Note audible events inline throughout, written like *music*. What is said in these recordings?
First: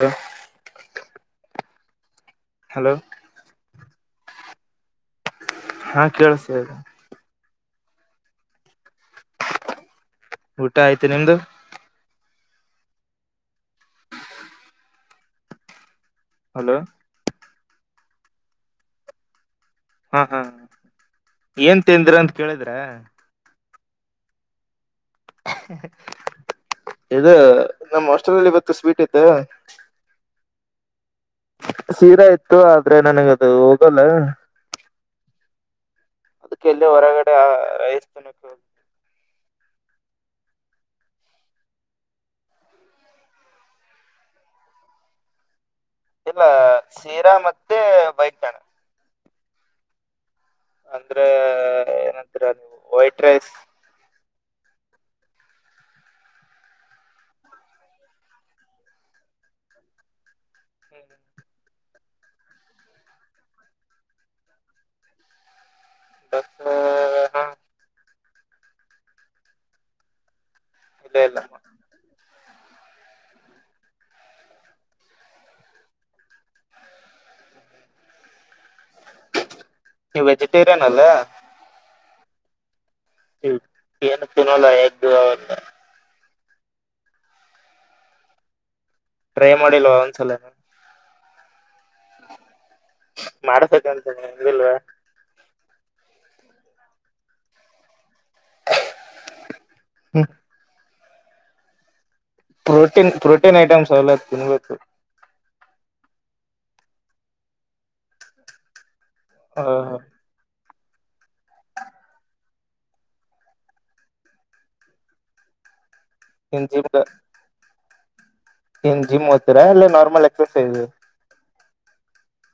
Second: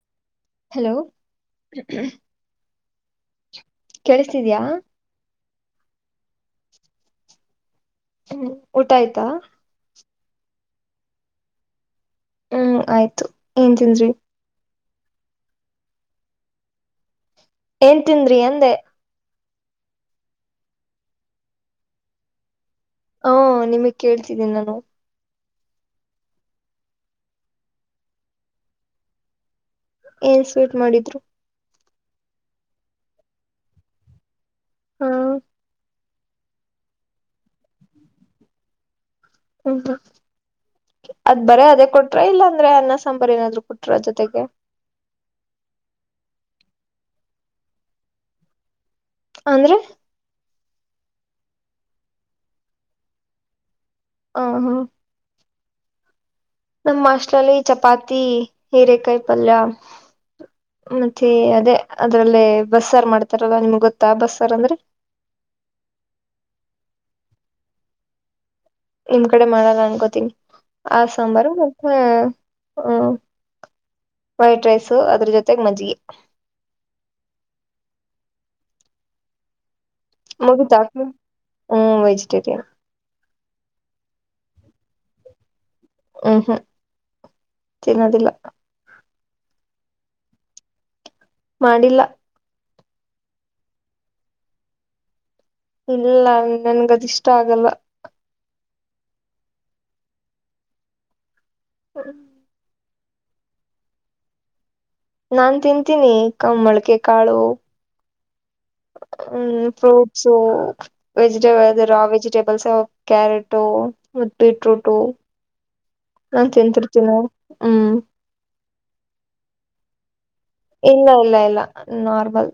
ಹ *unintelligible* ಹಲೋ ್ಮ *unintelligible* ಹಲೋ ಕೇಳಸ್ತಿದಯಾ ಹಾ ಕೇಳಸ್ತಾದೆ. ಹ್ಮ್ ಊಟ ಆಯ್ತಾ ಊಟ ಆಯ್ತು ನಿಮ್ದು ಹ್ಮ್ ಆಯ್ತು ಏನ್ ತಿಂದ್ರಿ ಅಲೋ ಏನ್ ತಿಂದ್ರ ಅಂದೆ ಹಾ ಹಾ ಏನ್ ತಿಂದ್ರ ಅಂತ ಕೇಳಿದ್ರ ಹ ನಿಮಗ್ ಕೇಳ್ತಿದ್ದೀನಿ ನಾನು ಇದು ನಮ್ಮ್ ಹಸ್ಟೆಲ್ಲ್ಲಿ ಇವತ್ತು ಸ್ವೀಟ್ ಐತೆ ಏನ್ ಸ್ವೀಟ್ ಮಾಡಿದ್ರು ಸೀರೆಾ ಇತ್ತು ಆದ್ರೆ ನನಗದು ಹೋಗಲ್ಲ ಹ್ಮ ಅದಕ್ಕೆಲ್ಲಿ ಹೊರಗಡೆ ರೈಸರ್ತನಕ್ಕೆ ಹ್ಮ್ ಹ್ಮ್ ಅದ್ ಬರೀ ಅದೇ ಕೊಟ್ರ ಇಲ್ಲಾಂದ್ರೆ ಅನ್ನ ಸಾಂಬಾರ ಏನಾದ್ರು ಕೊಟ್ರ ಜೊತೆಗೆ ಇಲ್ಲ ಸೀರಾ ಮತ್ತೆ ಬೈ *unintelligible* ಅಂದ್ರೆ ಅಂದ್ರೆ ಏನಂತೀರ ನೀವು ವೈಟ್ ರೈಸ್ ಆ ಹಾ ನಮ್ಮ ಹಾಸ್ಟೆಲ್ ಅಲ್ಲಿ ಚಪಾತಿ ಹೀರೆಕಾಯಿ ಪಲ್ಯ ಮತ್ತೆ ಅದೇ ಅದ್ರಲ್ಲೇ ಬಸ್ ಸಾರ್ ಮಾಡ್ತಾರಲ್ವಾ ನಿಮ್ಗೆ ಗೊತ್ತಾ ಬಸ್ ಸಾರ್ ಅಂದ್ರೆ ಬ ಹ *unintelligible* ನಿಮ್ ಕಡೆ ಮಾಡಲ್ಲ ಅನ್ಕೋತೀನಿ ಆ ಇಲ್ಲ ಇಲ್ಲ ಸಾಂಬಾರು ಹಾ ಹ ವೈಟ್ ರೈಸ ಅದ್ರ ಜೊತೆಗೆ ಮಜ್ಜಿಗೆ ನೀವು *unintelligible* ವೆಜಿಟೇರಿಯನ್ ಅಲ್ಲ ಹ್ಮ್ ವೆಜಿಟೇರಿಯನ್ ಏನು ತಿನ್ನೋಲ್ಲ ಎಗ್ದು ಅವ ಹ್ಮ್ ಹ್ಮ್ ತಿನ್ನೋದಿಲ್ಲ ಟ್ರೈ ಮಾಡಿಲ್ವ ಒಂದ್ಸಲ ಮಾಡಿಲ್ಲ ಮಾಡಸಕಂತ ನಿಂದಿಲ್ವಾ ಇಲ್ಲ ನನ್ಗದ ಇಷ್ಟ ಆಗಲ್ಲ. ಹ್ಮ *inaudible* ಪ್ರೋಟೀನ್ ಪ್ರೋಟೀನ್ ಐಟಮ್ಸ್ ಅವೆಲ್ಲ ತಿನ್ಬೇಕು. ನಾನ್ ತಿಂತೀನಿ ಕಂಬಳಕೆ ಮೋಳ್ಕೆಕಾಳು ಹ್ಮ ಹ ಫ್ರೂಟ್. ಸೊ ವೆಜಿಟೇಬಲ್ ಅ ರಾ ವೆಜಿಟೇಬಲ್ಸ್ ಕ್ಯಾರೆಟು ಬೀಟ್ರೂಟ. *inaudible* ನಾನ್ ತಿಂತಿರ್ತೀವಿ ನಾವು ಹ್ಮ್. ಎನ್ ಜಿಮ್ ಹೋತೀರಾ ಇಲ್ಲ ನಾರ್ಮಲ್ ಎಕ್ಸಸೈಸ್ ಇಲ್ಲ ಇಲ್ಲ ಇಲ್ಲ ನಾರ್ಮಲ್.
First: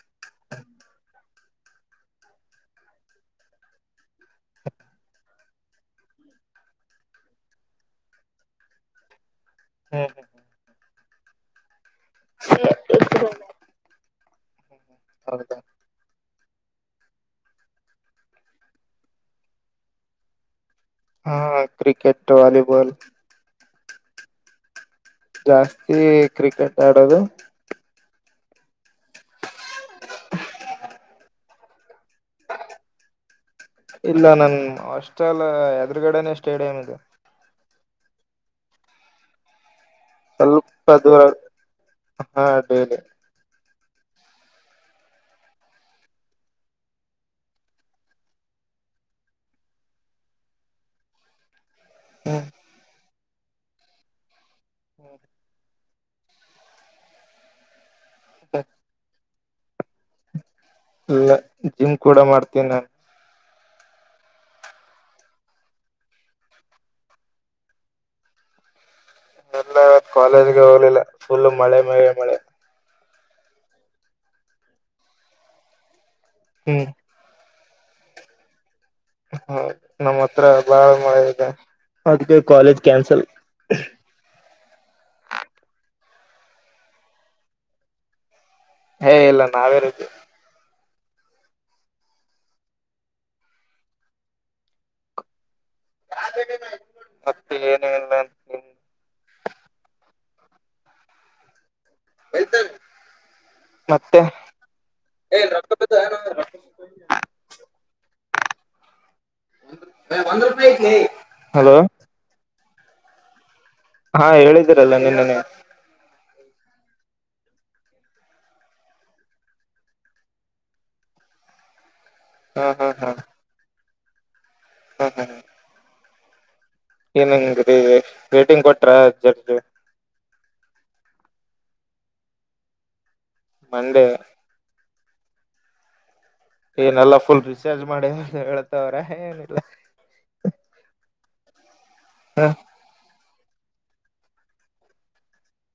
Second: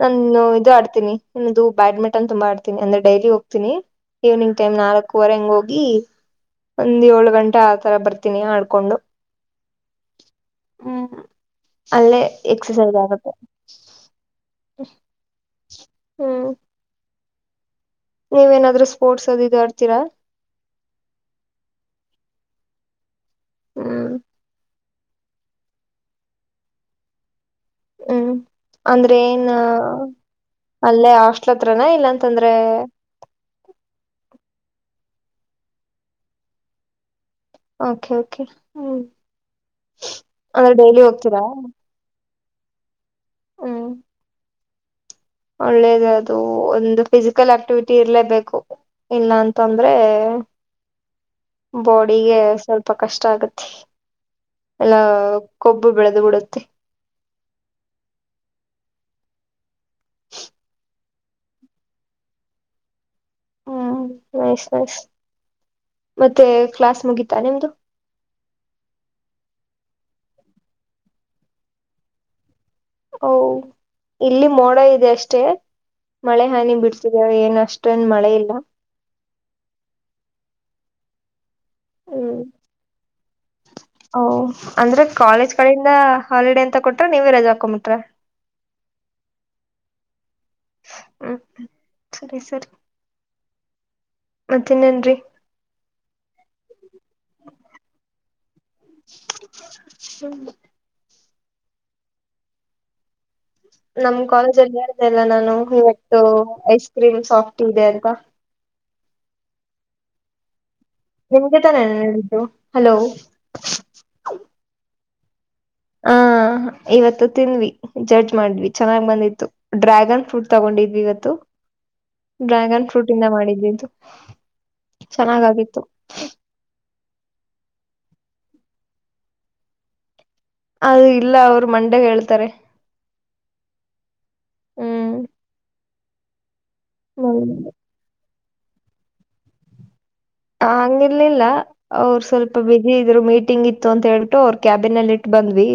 ನಾನು ಇದು ಆಡ್ತೀನಿ ಎನ್ ಅದು ಬ್ಯಾಡ್ಮಿಟನ್ ತುಂಬಾ ಆಡ್ತೀನಿ ಅಂದ್ರೆ ಡೈಲಿ ಹೋಗ್ತೀನಿ. ಈವ್ನಿಂಗ್ ಟೈಮ್ ನಾಲ್ಕೂವರೆ ಹಂಗೆ ಹೋಗಿ. ಒಂದ್ ಏಳು ಗಂಟೆ ಆ ತರ ಬರ್ತೀನಿ ಆಡ್ಕೊಂಡು. ಹ್ಮ ಹ್ಮ್ ಅಲ್ಲೇ ಎಕ್ಸಸೈಸ್ ಆಗುತ್ತೆ. ಹ್ಮ್ ಹೌದಾ ಹ್ಮ್ ನೀವು ಏನಾದ್ರು ಸ್ಪೋಡ್ಸ್ ಅದು ಇದು ಆಡ್ತೀರಾ. ಹಾ ಕ್ರಿಕೆಟ್ ವಾಲಿಬಾಲ್. ಹ್ಮ್ ಜಾಸ್ತಿ ಕ್ರಿಕೆಟ್ ಆಡೋದು. ಹ್ಮ್ ಅಂದ್ರೆ ಏನ್ ಅಲ್ಲೇ ಅಸ್ಟೆಲ್ ಅತ್ರನ ಇಲ್ಲ ಅಂತಂದ್ರೆ. ಇಲ್ಲ ನನ್ ಆಸ್ಟೆಲ್ ಎದುರುಗಡನೆ ಸ್ಟೇಡಿಯಂ ಇದೆ. ಓಕೆ ಓಕೆ ಹ್ಮ ಅಂದ್ರೆ ಸ್ವಲ್ಪ ಡೈಲಿ ದೂರ ಹೋಗ್ತೀರಾ. ಹಾ ಡೈಲಿ ಹ್ಮ್ ಒಳ್ಳೇದ ಅದು ಒಂದು ಫಿಸಿಕಲ್ ಆಕ್ಟಿವಿಟಿ ಇರ್ಲೇಬೇಕು. ಇಲ್ಲ ಅಂತಂದ್ರೆ. ಬಾಡಿಗೆ ಸ್ವಲ್ಪ ಕಷ್ಟ ಆಗತ್ತೆ ಎಲ್ಲ ಕೊಬ್. ಬೆಳೆದು ಬಿಡುತ್ತೆ. *inaudible* ಇಲ್ಲ ಜಿಮ್ ಕೂಡ ಮಾಡ್ತೀನಿ ನಾನು. ಹ್ಮ್ ನೈಸ್ ನೈಸ್ ಮತ್ತೆ ಕ್ಲಾಸ್ ಮುಗಿತಾ ನಿಮ್ದು. ಇಲ್ಲ ಇವತ್ತು ಕಾಲೇಜ್ಗೆ ಹೋಗಿಲ್ಲ ಫುಲ್ ಮಳೆ ಮಳೆ ಮಳೆ. ಓ ಇಲ್ಲಿ ಮೋಡ ಇದೆ ಅಷ್ಟೇ ಮಳೆ ಹನಿ ಹ್ಮ್ ಬಿಡ್ಸ್ ತಿದೆ ಏನ್ ಅಷ್ಟೊಂದ ಮಳೆ ಇಲ್ಲ. ಹೌ ನಮ್ಮ ಹತ್ರ ಬಾಳ ಮಳೆ ಇದೆ ಹ್ಮ್ ಅದಕ್ಕೆ ಕಾಲೇಜ್ ಕ್ಯಾನ್ಸಲ್. ಓ ಅಂದ್ರೆ ಕಾಲೇಜ್ ಕಡೆಯಿಂದ ಹಾಲಿಡೇ ಅಂತ ಕೊಟ್ರ ನೀವೇ ರಜಾ ಹಾಕೊಂಬಿಟ್ರ. ಹೇ ಇಲ್ಲ ನಾವೇ ರಜೆ. ಹ್ಮ ಸರಿ ಸರಿ ಮತ್ತೆ ಇನ್ನೇನ್ ರೀ. ಮತ್ತೆ ಏನ ಇಲ್ಲ. ಹ್ಮ್ *inaudible* ನಮ್ ಮತ್ತೆ ಕಾಲೇಜಲ್ಲಿ ಹೇಳಿದೆಲ್ಲ ನಾನು ಇವತ್ತು ಐಸ್ ಕ್ರೀಮ್ ಸಾಫ್ಟ್ ಇದೆ ಅಂತ. *inaudible* ನಿಮಗೆ ತಾನೇ ನಾನ್ ಹೇಳಿದ್ದು ಹಲೋ. ಹಾ ಹೇಳಿದೀರಲ್ಲ ನಿನ್ನೇನೆ ಹ ಇವತ್ತು ತಿಂದ್ವಿ ಜಡ್ಜ್ ಮಾಡ್ವಿ ಚೆನ್ನಾಗ್ ಬಂದಿತ್ತು ಡ್ರ್ಯಾಗನ್ ಫ್ರೂಟ್ ತಗೊಂಡಿದ್ವಿ ಇವತ್ತು ಸುಯ್ಯಿ ಡ್ರ್ಯಾಗನ್ ಫ್ರೂಟ್ ಇಂದ ಮಾಡಿದ್ದಿದ್ದು ಹಾ ಚೆನ್ನಾಗಾಗಿತ್ತು ಎಂಗ್ ರೀ ರೇಟಿಂಗ್ ಕೊಟ್ರಾ ಜಡ್ಜ್ ಅದು ಇಲ್ಲ ಅವರು ಮಂದ್ಯಾಗ ಹೇಳ್ತಾರೆ ಮಂಡೇ ಹ್ಮ್ ಏನಲ್ಲ ಫುಲ್ ಹ್ಮ್ ರೀಚಾರ್ಜ್ ಮಾಡಿ ಹೇಳ್ತವ್ರ ಏನಿಲ್ಲ ಹ ಹಂಗಿರ್ಲಿಲ್ಲ ಅವರು ಹ ಸ್ವಲ್ಪ ಬ್ಯುಸಿ ಇದ್ರು ಮೀಟಿಂಗ್ ಇತ್ತು ಅಂತ ಹೇಳ ಇ ಅವರ್ ಕ್ಯಾಬಿನ್ಲ್ಲಿ ಇಟ್ ಬಂದ್ವಿ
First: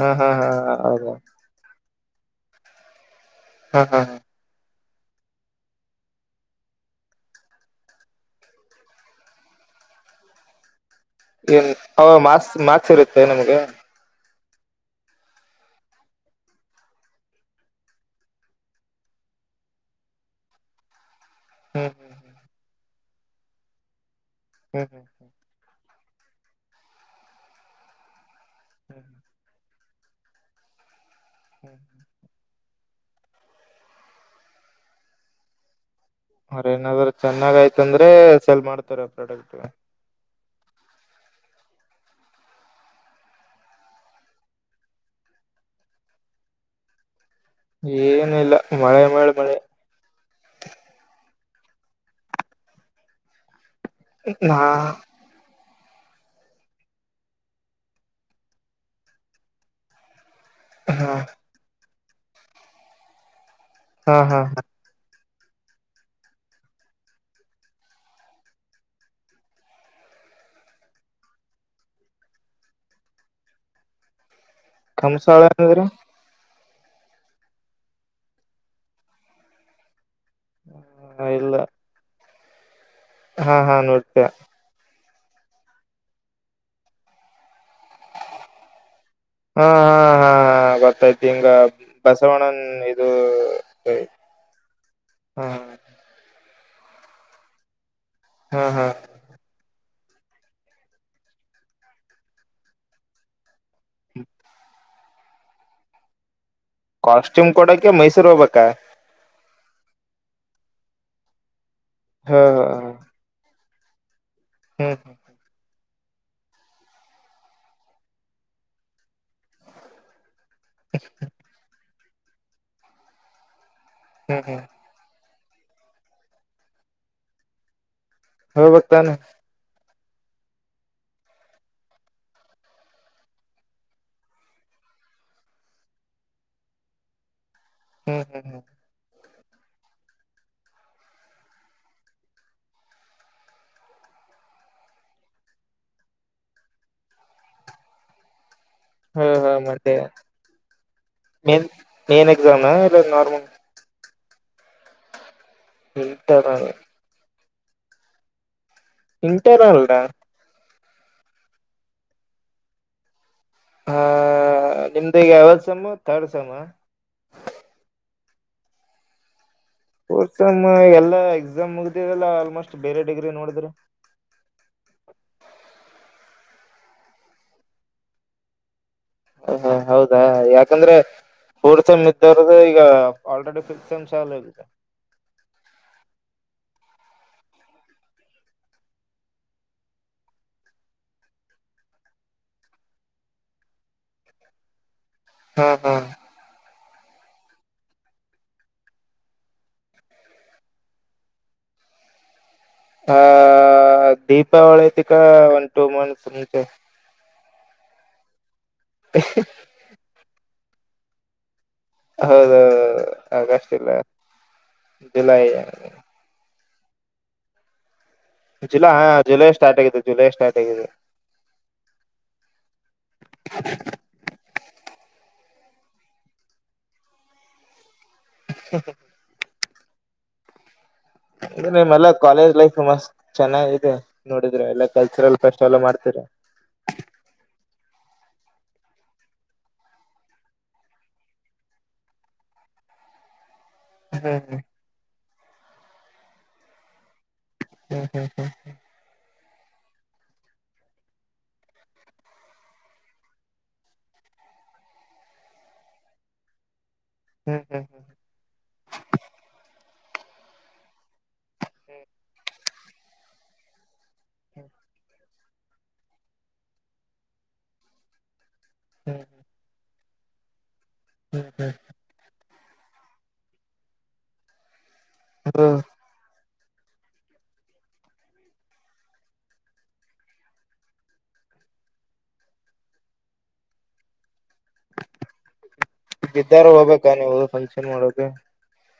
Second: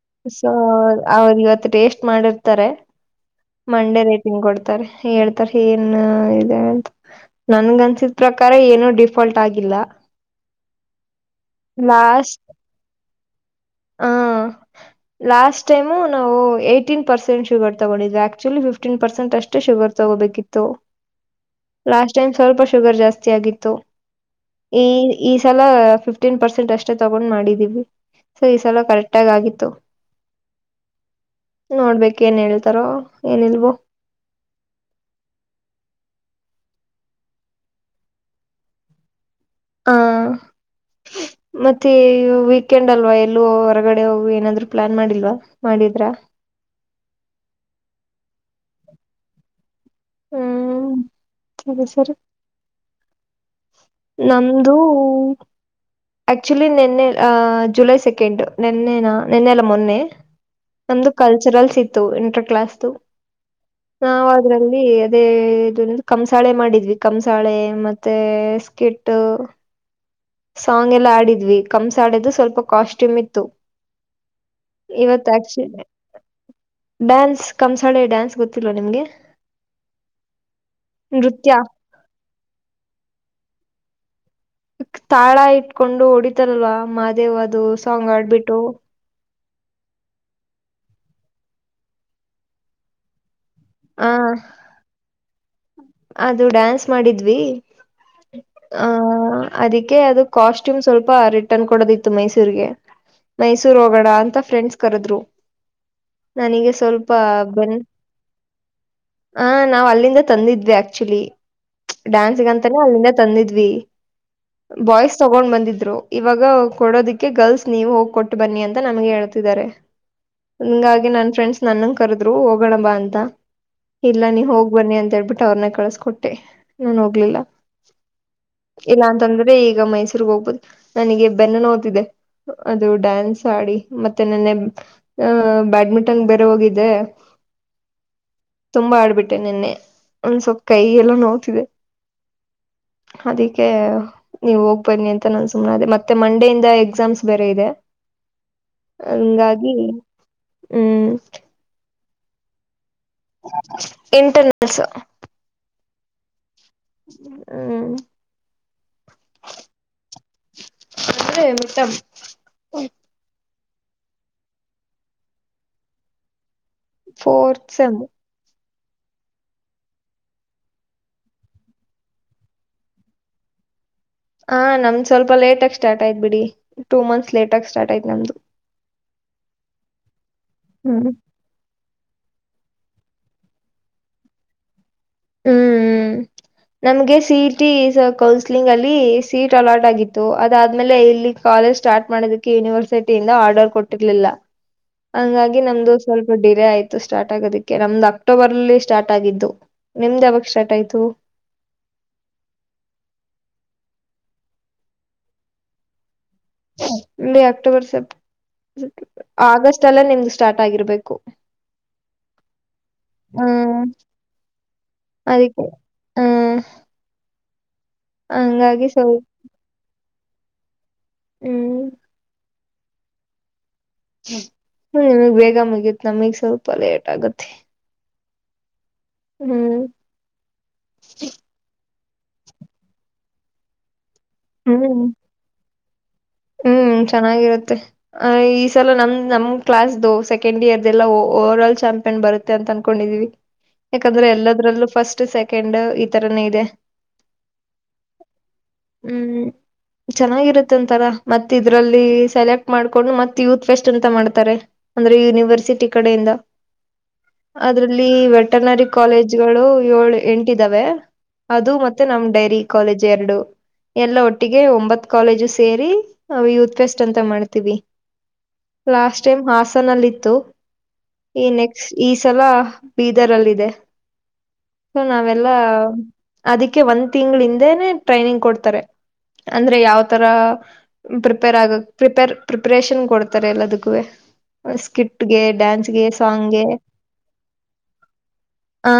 ಹಾ ಹಾ ಹಾ ಸೊ ಹೌದಾ ಅವರು ಇವತ್ತು ಟೇಸ್ಟ್ ಮಾಡಿರ್ತಾರೆ ಹಾ ಹಾ ಮಂಡೇ ರೇಟಿಂಗ್ ಕೊಡ್ತ ಹತ ಹೇಳ್ತಾರೆ ಏನ್ ಇದೆ ಅಂತ ನನ್ಗ ಅನ್ಸಿದ್ ಪ್ರಕಾರ ಏನುೂ ಡಿಫಾಲ್ಟ್ ಆಗಿಲ್ಲ ಏನ್ ಅವ ಲಾಸ್ಟ್ ಮಾಸ್ ಮಾಕ್ ಇರುತ್ತೆ ನಮ್ಗೆ ಆ ಲಾಸ್ಟ್ ಟೈಮು ನಾವು ಏ್ಟನ ಪರ್ಸೆಂಟ ಶುಗರ ತಗೊಂಡ್ವಿ ಆಕ್ಚುಲಿ ಫ್ಟೀನ್ ಪರ್ಸೆಂಟ ಅಷ್ಟ ಶುಗರ ತಗೋಬೇಕಿತ್ತು ಹ್ಮ್ ಹ್ಮ್ ಲಾಸ್ಟ್ ಟೈಮ್ ಸ್ವಲ್ಪ ಶುಗರ್ ಜಾಸ್ತಿ ಆಗಿತ್ತು ಈ ಹ್ಮ್ ಹ್ಮ್ ಈ ಸಲ ಫಿಫ್ಟೀನ್ ಪರ್ಸೆಂಟ್ ಅಷ್ಟೇ ತಗೊಂಡ್ ಮಾಡಿದೀವಿ ಸೊ ಈ ಸಲ ಹ್ಮ್ ಹ್ಮ್ ಕರೆಕ್ಟ್ಗ ಆಗಿತ್ತು ಹ್ಮ್ ನೋಡ್ಬೇಕ ಏನ್ ಹೇಳ್ತಾರೋ ಏನ್ ಲ್ವೋ ಮ್ರ ಏನಾದ್ರರು ಚೆನ್ನಾಗ ಆಯ್ತ ಅಂದ್ರೆ ಸೆಲ್ ಮಾಡ್ತಾರೆ ಪ್ರಾಡಕ್ಟ್ ಹಾ ಮತ್ತೆ ವೀಕೆಂಡ್ ಅಲ್ವಾ ಎಲ್ಲೋ ಹೊರಗಡೆ ಹೋಗ ಏನಾದ್ರು ಪ್ಲಾನ್ ಮಾಡಿಲ್ವಾ ಮಾಡಿದ್ರಾ ಏನ ಇಲ್ಲ ಮಳೆ ಮೇಲೆ ಮಳೆ ಹ್ಮ್ ಸರಿ ಸರಿ ನಾ ನಮ್ದು ಆಕ್ಚುಲಿ ನಿನ್ನೆ ಜುಲೈ ಸೆಕೆಂಡ್ ನಿನ್ನೆನಾ ನಿನ್ನೆಲ್ಲ ಮೊನ್ನೆ ನಮ್ದು ಹಾ ಕಲ್ಚರಲ್ಸ್ ಇತ್ತು ಇಂಟರ್ ಕ್ಲಾಸ್ ಹಾ ನಾವವು ಹಾ ಅದ್ರಲ್ಲಿ ಅದೇ ಇದ ಕಂಸಾಳೆ ಮಾಡಿದ್ವಿ ಕಂಸಾಳೆ ಮತ್ತೆ ಸ್ಕಿಟ್ ಸಾಂಗ್ ಎಲ್ಲ ಆಡಿದ್ವಿ ಕಮ್ಸ್ ಆಡಿದು ಸ್ವಲ್ಪ ಕಾಸ್ಟ್ಯೂಮ್ ಇತ್ತು ಇವತ್ತು ಕಂಸಾಳೆ ಆಕ್ಚಲಿ ಅಂದ್ರ ಡ್ಯಾನ್ಸ್ ಕಂಸಾಳೆ ಡ್ಯಾನ್ಸ್ ಗೊತ್ತಿಲ್ವಾ ನಿಮ್ಗೆ ಇಲ್ಲ ನೃತ್ಯ ಹಾ ಹಾ ನೋಡ್ತಯ ತಾಳ ಇಟ್ಕೊಂಡು ಹೊಡಿತಾರಲ್ವಾ ಮಾದೇವ್ ಅದು ಸಾಂಗ್ ಆಡ್ಬಿಟ್ಟು ಹಾ ಹಾ ಹಾ ಗೊತ್ತಾಯ್ತಿ ಹಿಂಗ ಬಸವಣ್ಣನ್ ಇದು ಆ ಹ್ಮ ಅದು ಡ್ಯಾನ್ಸ್ ಮಾಡಿದ್ವಿ ಹಾ ಹಾ ಆ ಅದಕ್ಕೆ ಅದು ಕಾಸ್ಟ್ಯೂಮ್ ಸ್ವಲ್ಪ ರಿಟರ್ನ್ ಕೊಡೋದಿತ್ತು ಮೈಸೂರ್ರಿಗೆ ಮೈಸೂರ್ ಹೋಗೋಣ ಅಂತ ಫ್ರೆಂಡ್ಸ್ ಕರೆದ್ರು ನನಗೆ ಸ್ವಲ್ಪ ಕಾಸ್ಟ್ಯೂಮ್ ಕೊಡೋಕೆ ಮೈಸೂರು ಹೋಗ್ಬೇಕಾ ಹ ನಾವ್ ಅಲ್ಲಿಂದ ತಂದಿದ್ವಿ ಆಕ್ಚುಲಿ ಹಾ ಡ್ಯಾನ್ಸ್ಗ ಅಂತಾನೆ ಅಲ್ಲಿಂದ ತಂದಿದ್ವಿ ಹ್ಮ್ ಬಾಯ್ಸ್ ತಗೊಂಡ್ ಬಂದಿದ್ರು ಇವಾಗ ಕೊಡೋದಿಕ್ಕೆ ಗರ್ಲ್ಸ್ ನೀವು ಹೋಗ್ ಕೊಟ್ಟು ಬನ್ನಿ ಅಂತ ನಮ್ಗೆ ಹೇಳ್ತಿದ್ದಾರೆ ಹಂಗಾಗಿ ನನ್ ಫ್ರೆಂಡ್ಸ್ ನನ್ಂಗ ಕರ್ದ್ರು ಹೋಗೋಣ ಬಾ ಅಂತ ಇಲ್ಲ ನೀ ಹ್ಮ್ ಹ್ಮ್ ಹೋಗ್ಬನ್ನಿ ಅಂತ ಹೇಳ್ಬಿಟ್ಟು ಅವ್ರನ್ನ ಕಳ್ಸ್ಕೊಟ್ಟೆ ನೀನ್ ಹೋಗ್ಲಿಲ್ಲ ಹೋಗ್ಬೇಕ್ ಇಲ್ಲ ತಾನೆ ಅಂತಂದ್ರೆ ಈಗ ಮೈಸೂರ್ ಹೋಗ್ಬೋುದು ನನಗೆ ಬೆನ್ನು ನೋತಿದೆ ಅದು ಡ್ಯಾನ್ಸ್ ಆಡಿ ಮತ್ತೆ ನನ್ನೆ ಹ ಬ್ಯಾಡ್ಮಿಂಟನ್ ಬೇರೆ ಹೋಗಿದ್ದೆ ಹ್ಮ್ ಹ್ಮ್ ಹ್ಮ್ ತುಂಬಾ ಆಡ್ಬಿಟ್ಟೆ ನಿೆನ್ನೆ ಒಂದ ಸ್ವಲ್ಪ ಕೈ ಎಲ್ಲ ನೋ್ತಿದೆ ಅದಕ್ಕೆ ನೀವ್ ಹೋಗ್ಬನ್ನಿ ಅಂತ ನನ್ ಸುಮ್ನೆ ಅೇ ಮತ್ತೆ ಮಂಡೆಯ ಇಿಂದ ಎಕ್ಸಾಮ್ಸ್ ಬೇರೆ ಇದೆ ಹಾ ಹಾ ಹಂಗಾಗಿ ಹ್ಮ್ ಮೆ ಮ ಏನ್ ಎಕ್ಸಾಮ ಇಲ್ಲ ನಾರ್ಮಲ್ ಇಂಟರ್ನಲ್ಸ್ ಇಂಟರ್ನಲ್ ಹ್ಮ್ ಇಂಟರರ್ ಗ ಅಂದ್ರೆ ಹಾ ನಿಮ್ದ ಯಾವ ಸೇಮ್ ಥರ್ಡ್ ಸೇಮ್ ಹ ಫೋರ್ತ್ ಸೇಮ್ ಫೋರ್ಥ್ ಸೇಮ್ ಎಲ್ಲ ಎಕ್ಸಾಮ್ ಮುಗ್ದಿದೆಲ್ಲ ಆಲ್ಮೋಸ್ಟ್ ಬೇರೆ ಡಿಗ್ರಿ ನೋಡಿಧ್ರೆ ಹಾ ನಮ್ದ್ ಸ್ವಲ್ಪ ಲೇಟ ಆಗಿ ಸ್ಟಾರ್ಟ ಆಯ್ತು ಬಿಡಿ ಟು ಮಂತ್ಸ್ ಲೇಟಗಿ ಸ್ಟಾರ್ಟ್ ಆಯ್ತು ನಮ್ದು ಹ ಹಾ ಹೌದಾ ಯಾಕಂದ್ರೆ ಹ್ಮ್ ಫೋರ್ ಸೆಮ್ ಇದ್ದರ್ಧು ಈಗ ಆಲ್ರೆಡಿ ಫಿಫ್ತ್ ಸೆಮ್ ಚಾಲು ಆಗಿದೆ ಹ್ಮ್ *inaudible* ನಮಗೆ ಸಿ ಇ ಟಿ ಕೌನ್ಸ್ಲಿಂಗಲ್ಲಿ ಸೀಟ್ ಅಲಾಟ್ ಆಗಿತ್ತು ಅದಾದ್ಮೇಲೆ ಇಲ್ಲಿ ಕಾಲೇಜ್ ಸ್ಟಾರ್ಟ್ ಮಾಡೋದಕ್ಕೆ ಯೂನಿವರ್ಸಿಟಿಯಿಂದ ಆರ್ಡರ್ ಕೊಟ್ಟಿರ್ಲಿಲ್ಲ *inaudible* ಹಂಗಾಗಿ ಹಾ ನಮ್ದು ಹಾ ಸ್ವಲ್ಪ ಡಿಲೇ ಆಯ್ತು ಸ್ಟಾರ್ಟ್ ಆಗೋದಿಕ್ಕೆ ನಮ್ದು ಅಕ್ಟೋಬರಲ್ಲಿ ಸ್ಟಾರ್ಟ್ ಆಗಿದ್ದು ನಿಮ್ದ ಯಾವಗ್ ಸ್ಟಾರ್ ಆಯ್ತು ಹ ದೀಪಾವಳಿ ತಿಕ ಒನ್ ಟೂ ಮಂತ್ಸ್ ಮುಂಚೆ ಇಲ್ಲಿ ಅಕ್ಟೋಬರ್ ಸೆಪ್ಟ ಆಗಸ್ಟ್ ಲೆ ನಿಮಸ್ಟಾರ್ಟ್ ಆಗಿರ್ಬೇಕು ಹೌದೌ ಆಗಸ್ಟ್ ಹ್ಮ್ ಇಲ್ಲ ಜುಲೈ ಅದಕ್ಕೆ ಹ್ಮ್ ಹಂಗಾಗಿ ಜುಲಾ ಸ್ವಲ್ಪ ಜುಲೈ ಸ್ಟಾರ್ಟ್ ಆಗಿದೆ ಜುಲೈ ಸ್ಟಾರ್ಟ್ ಆಗಿಧು ಹ್ಮ್ *inaudible* ಹ್ಮ್ ಬೇಗ ಮುಗಿಯುತ್ ನಮಗ್ ಸ್ವಲ್ಪ ಲೇಟ್ ಆಗುತ್ತೆ ಹ ಹ ಹ್ಮ್ ನಿಮ್ಮ್ ಎಲ್ಲ ಕಾಲೇಜ್ ಲೈಫ್ ಮಸ್ತ್ ಚೆನ್ನಾಗಿದೆ ನೋಡಿದ್ರೆ ಎಲ್ಲ ಹ್ಮ್ ಕಲ್ಚರಲ್ ಕಷ್ಟ ಎಲ್ಲ ಮಾಡ್ತೀರಾ ಹ್ಮ್ ಚೆನ್ನಾಗಿರುತ್ತೆ ಆ ಈ ಸಲ ನಮ್ ನಮ್ ಕ್ಲಾಸ್ ಸೆಕೆಂಡ್ ಇಯರ್ ಎಲ್ಲಾ ಓವರ್ ಆಲ್ ಚಾಂಪಿಯನ್ ಬರುತ್ತೆ ಅಂತ ಅನ್ಕೊಂಡಿದಿವಿ ಹ ಯಾಕಂದ್ರೆ ಎಲ್ಲದ್ರಲ್ಲೂ ಫಸ್ಟ್ ಸೆಕೆಂಡ್ ಈ ತರನೇ ಇದೆ ಹ್ಮ್ ಹ್ಮ್ ಹ್ಮ್ ಹ್ಮ್ ಚೆನ್ನಾಗಿರುತ್ತೆ ಒಂಥರ ಮತ್ತೆ ಇದ್ರಲ್ಲಿ ಸೆಲೆಕ್ಟ್ ಮಾಡ್ಕೊಂಡು ಮತ್ ಯೂತ್ ಫೆಸ್ಟ್ ಅಂತ ಮಾಡ್ತಾರೆ ಅಂದ್ರೆ ಯೂನಿವರ್ಸಿಟಿ ಕಡೆಯಿಂದ ಹ್ಮ್ ಹ್ಮ್ ಅದ್ರಲ್ಲಿ ಹ್ಮ್ ವೆಟನರಿ ಕಾಲೇಜ್ಗಳು ಏಳ್ ಎಂಟು ಇದಾವೆ ಅದು ಮತ್ತೆ ನಮ್ ಡೈರಿ ಕಾಲೇಜ್ ಎರಡು ಎಲ್ಲ ಹ್ಮ್ ಒಟ್ಟಿಗೆ ಒಂಬತ್ ಕಾಲೇಜು ಸೇರಿ ನಾವು ಯೂತ್ ಫೆಸ್ಟ್ ಅಂತ ಮಾಡ್ತೀವಿ ಹ್ಮ್ ಲಾಸ್ಟ್ ಟೈಮ್ ಹಾಸನಲ್ಲಿ ಇತ್ತು ಈ ಹ್ಮ್ ಹ್ಮ್ ನೆಕ್ಸ್ಟ್ ಈ ಸಲ ಬೀದರಲ್ಲಿದೆ ಸೊ ನಾವೆಲ್ಲಾ ಅದು ಅದಕ್ಕೆ ಒಂದ್ ತಿಂಗಳ ಹಿಂದೆನೆ ಟ್ರೈನಿಂಗ್ ಕೊಡ್ತಾರೆ ಅಂದ್ರೆ ಯಾವತರ. ಪ್ರಿಪೇರ್ ಆಗಕ್ ಪ್ರಿಪೇರ್ ಪ್ರಿಪ್ರೇಷನ್ ಕೊಡ್ತಾರೆ ಎಲ್ಲದಕ್ಕೂವೆ. ಸ್ಕ್ರಿಪ್ಟ್ ಗೆ ಡಾನ್ಸ್ ಗೆ ಇದಾರು ಹೋಗ್ಬೇಕ ನೀವು ಫಂಕ್ಷನ್ ಮಾಡೋಕೆ. ಹಾ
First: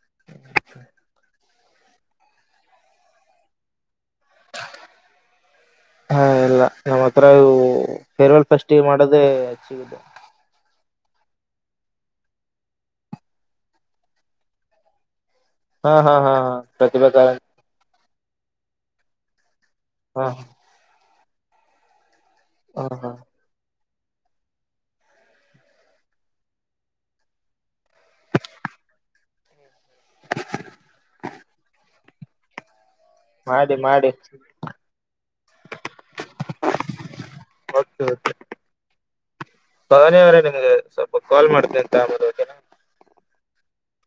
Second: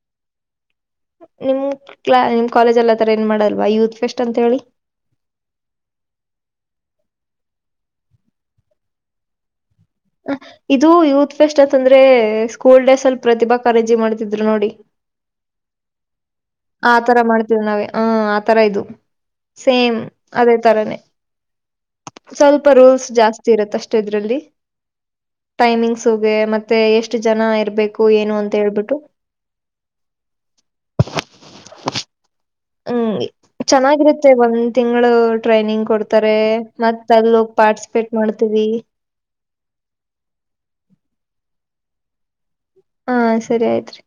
*inaudible* ನಿಮ್ ಕ್ಲಾ ನಿಮ್ ಕಾಲೇಜಲ್ಲಿ ಅತರ ಏನ್ ಮಾಡಲ್ವ ಯೂತ್ ಫೆಸ್ಟ್ ಅಂತ ಹೇಳಿ. *unintelligible* ಹಾ ಎಲ್ಲ ನಮ್ಮ್ ಹತ್ರವು ಪೇರ್ವಾಲ್ ಫಸ್ಟ್ ಮಾಡೋದೇಚ್ಚಿಗದು. ಇದು ಯೂತ್ ಫೆಸ್ಟ್ ಅಂತಂದ್ರೆ ಸ್ಕೂಲ್ ಡೇಸ್ ಅಲ್ಲಿ ಪ್ರತಿಭಾ ಕರಂಜಿ ಮಾಡ್ತಿದ್ರು ನೋಡಿ. ಹಾ ಹಾ ಹಾ ಹಾ ಆ ಪ್ರತಿಭಾ ತರ ಕಾರಂಜಿ ಮಾಡ್ತೇವಿ ನಾವೇ ಹ ಆತರ ಇದು. ಸೇಮ್ ಹಾ ಅದೇ ತರನೇ ಸ್ವಲ್ಪ ಹಾ ರೂಲ್ಸ್ ಹಾ ಜಾಸ್ತಿ. ಇರತ್ತ ಅಷ್ಟೇ ಇದ್ರಲ್ಲಿ ಟೈಮಿಂಗ್ಸುಗೆ ಮತ್ತೆ ಎಷ್ಟು ಜನ ಇರ್ಬೇಕು ಏನು ಅಂತ ಹೇಳ್ಬಿಟ್ಟು. *inaudible* ಹ್ಮ್ ಮಾಡಿ ಮಾಡಿ ಚೆನ್ನಾಗಿರುತ್ತೆ ಒಂದ್ ತಿಂಗಗಳು ಟ್ರೈನಿಂಗ್ ಕೊಡ್ತಾರೆ ಮತ್ ಅಲ್ಲಿ ಹೋಗಿ ಪಾರ್ಟ್ಸ್. ಪೆಟ್ ಮಾಡ್ತೀವಿ ಭವನಿ ಅವ್ರೆ ನಿಂಮ್ಗೆ ಸ್ವಲ್ಪ ಕಾಲ್ ಮಾಡ್ತಿನಿ ತಾ ಅಮೇಲೆ. ಹಾ ಸರಿ ಆಯ್ತ್ರಿ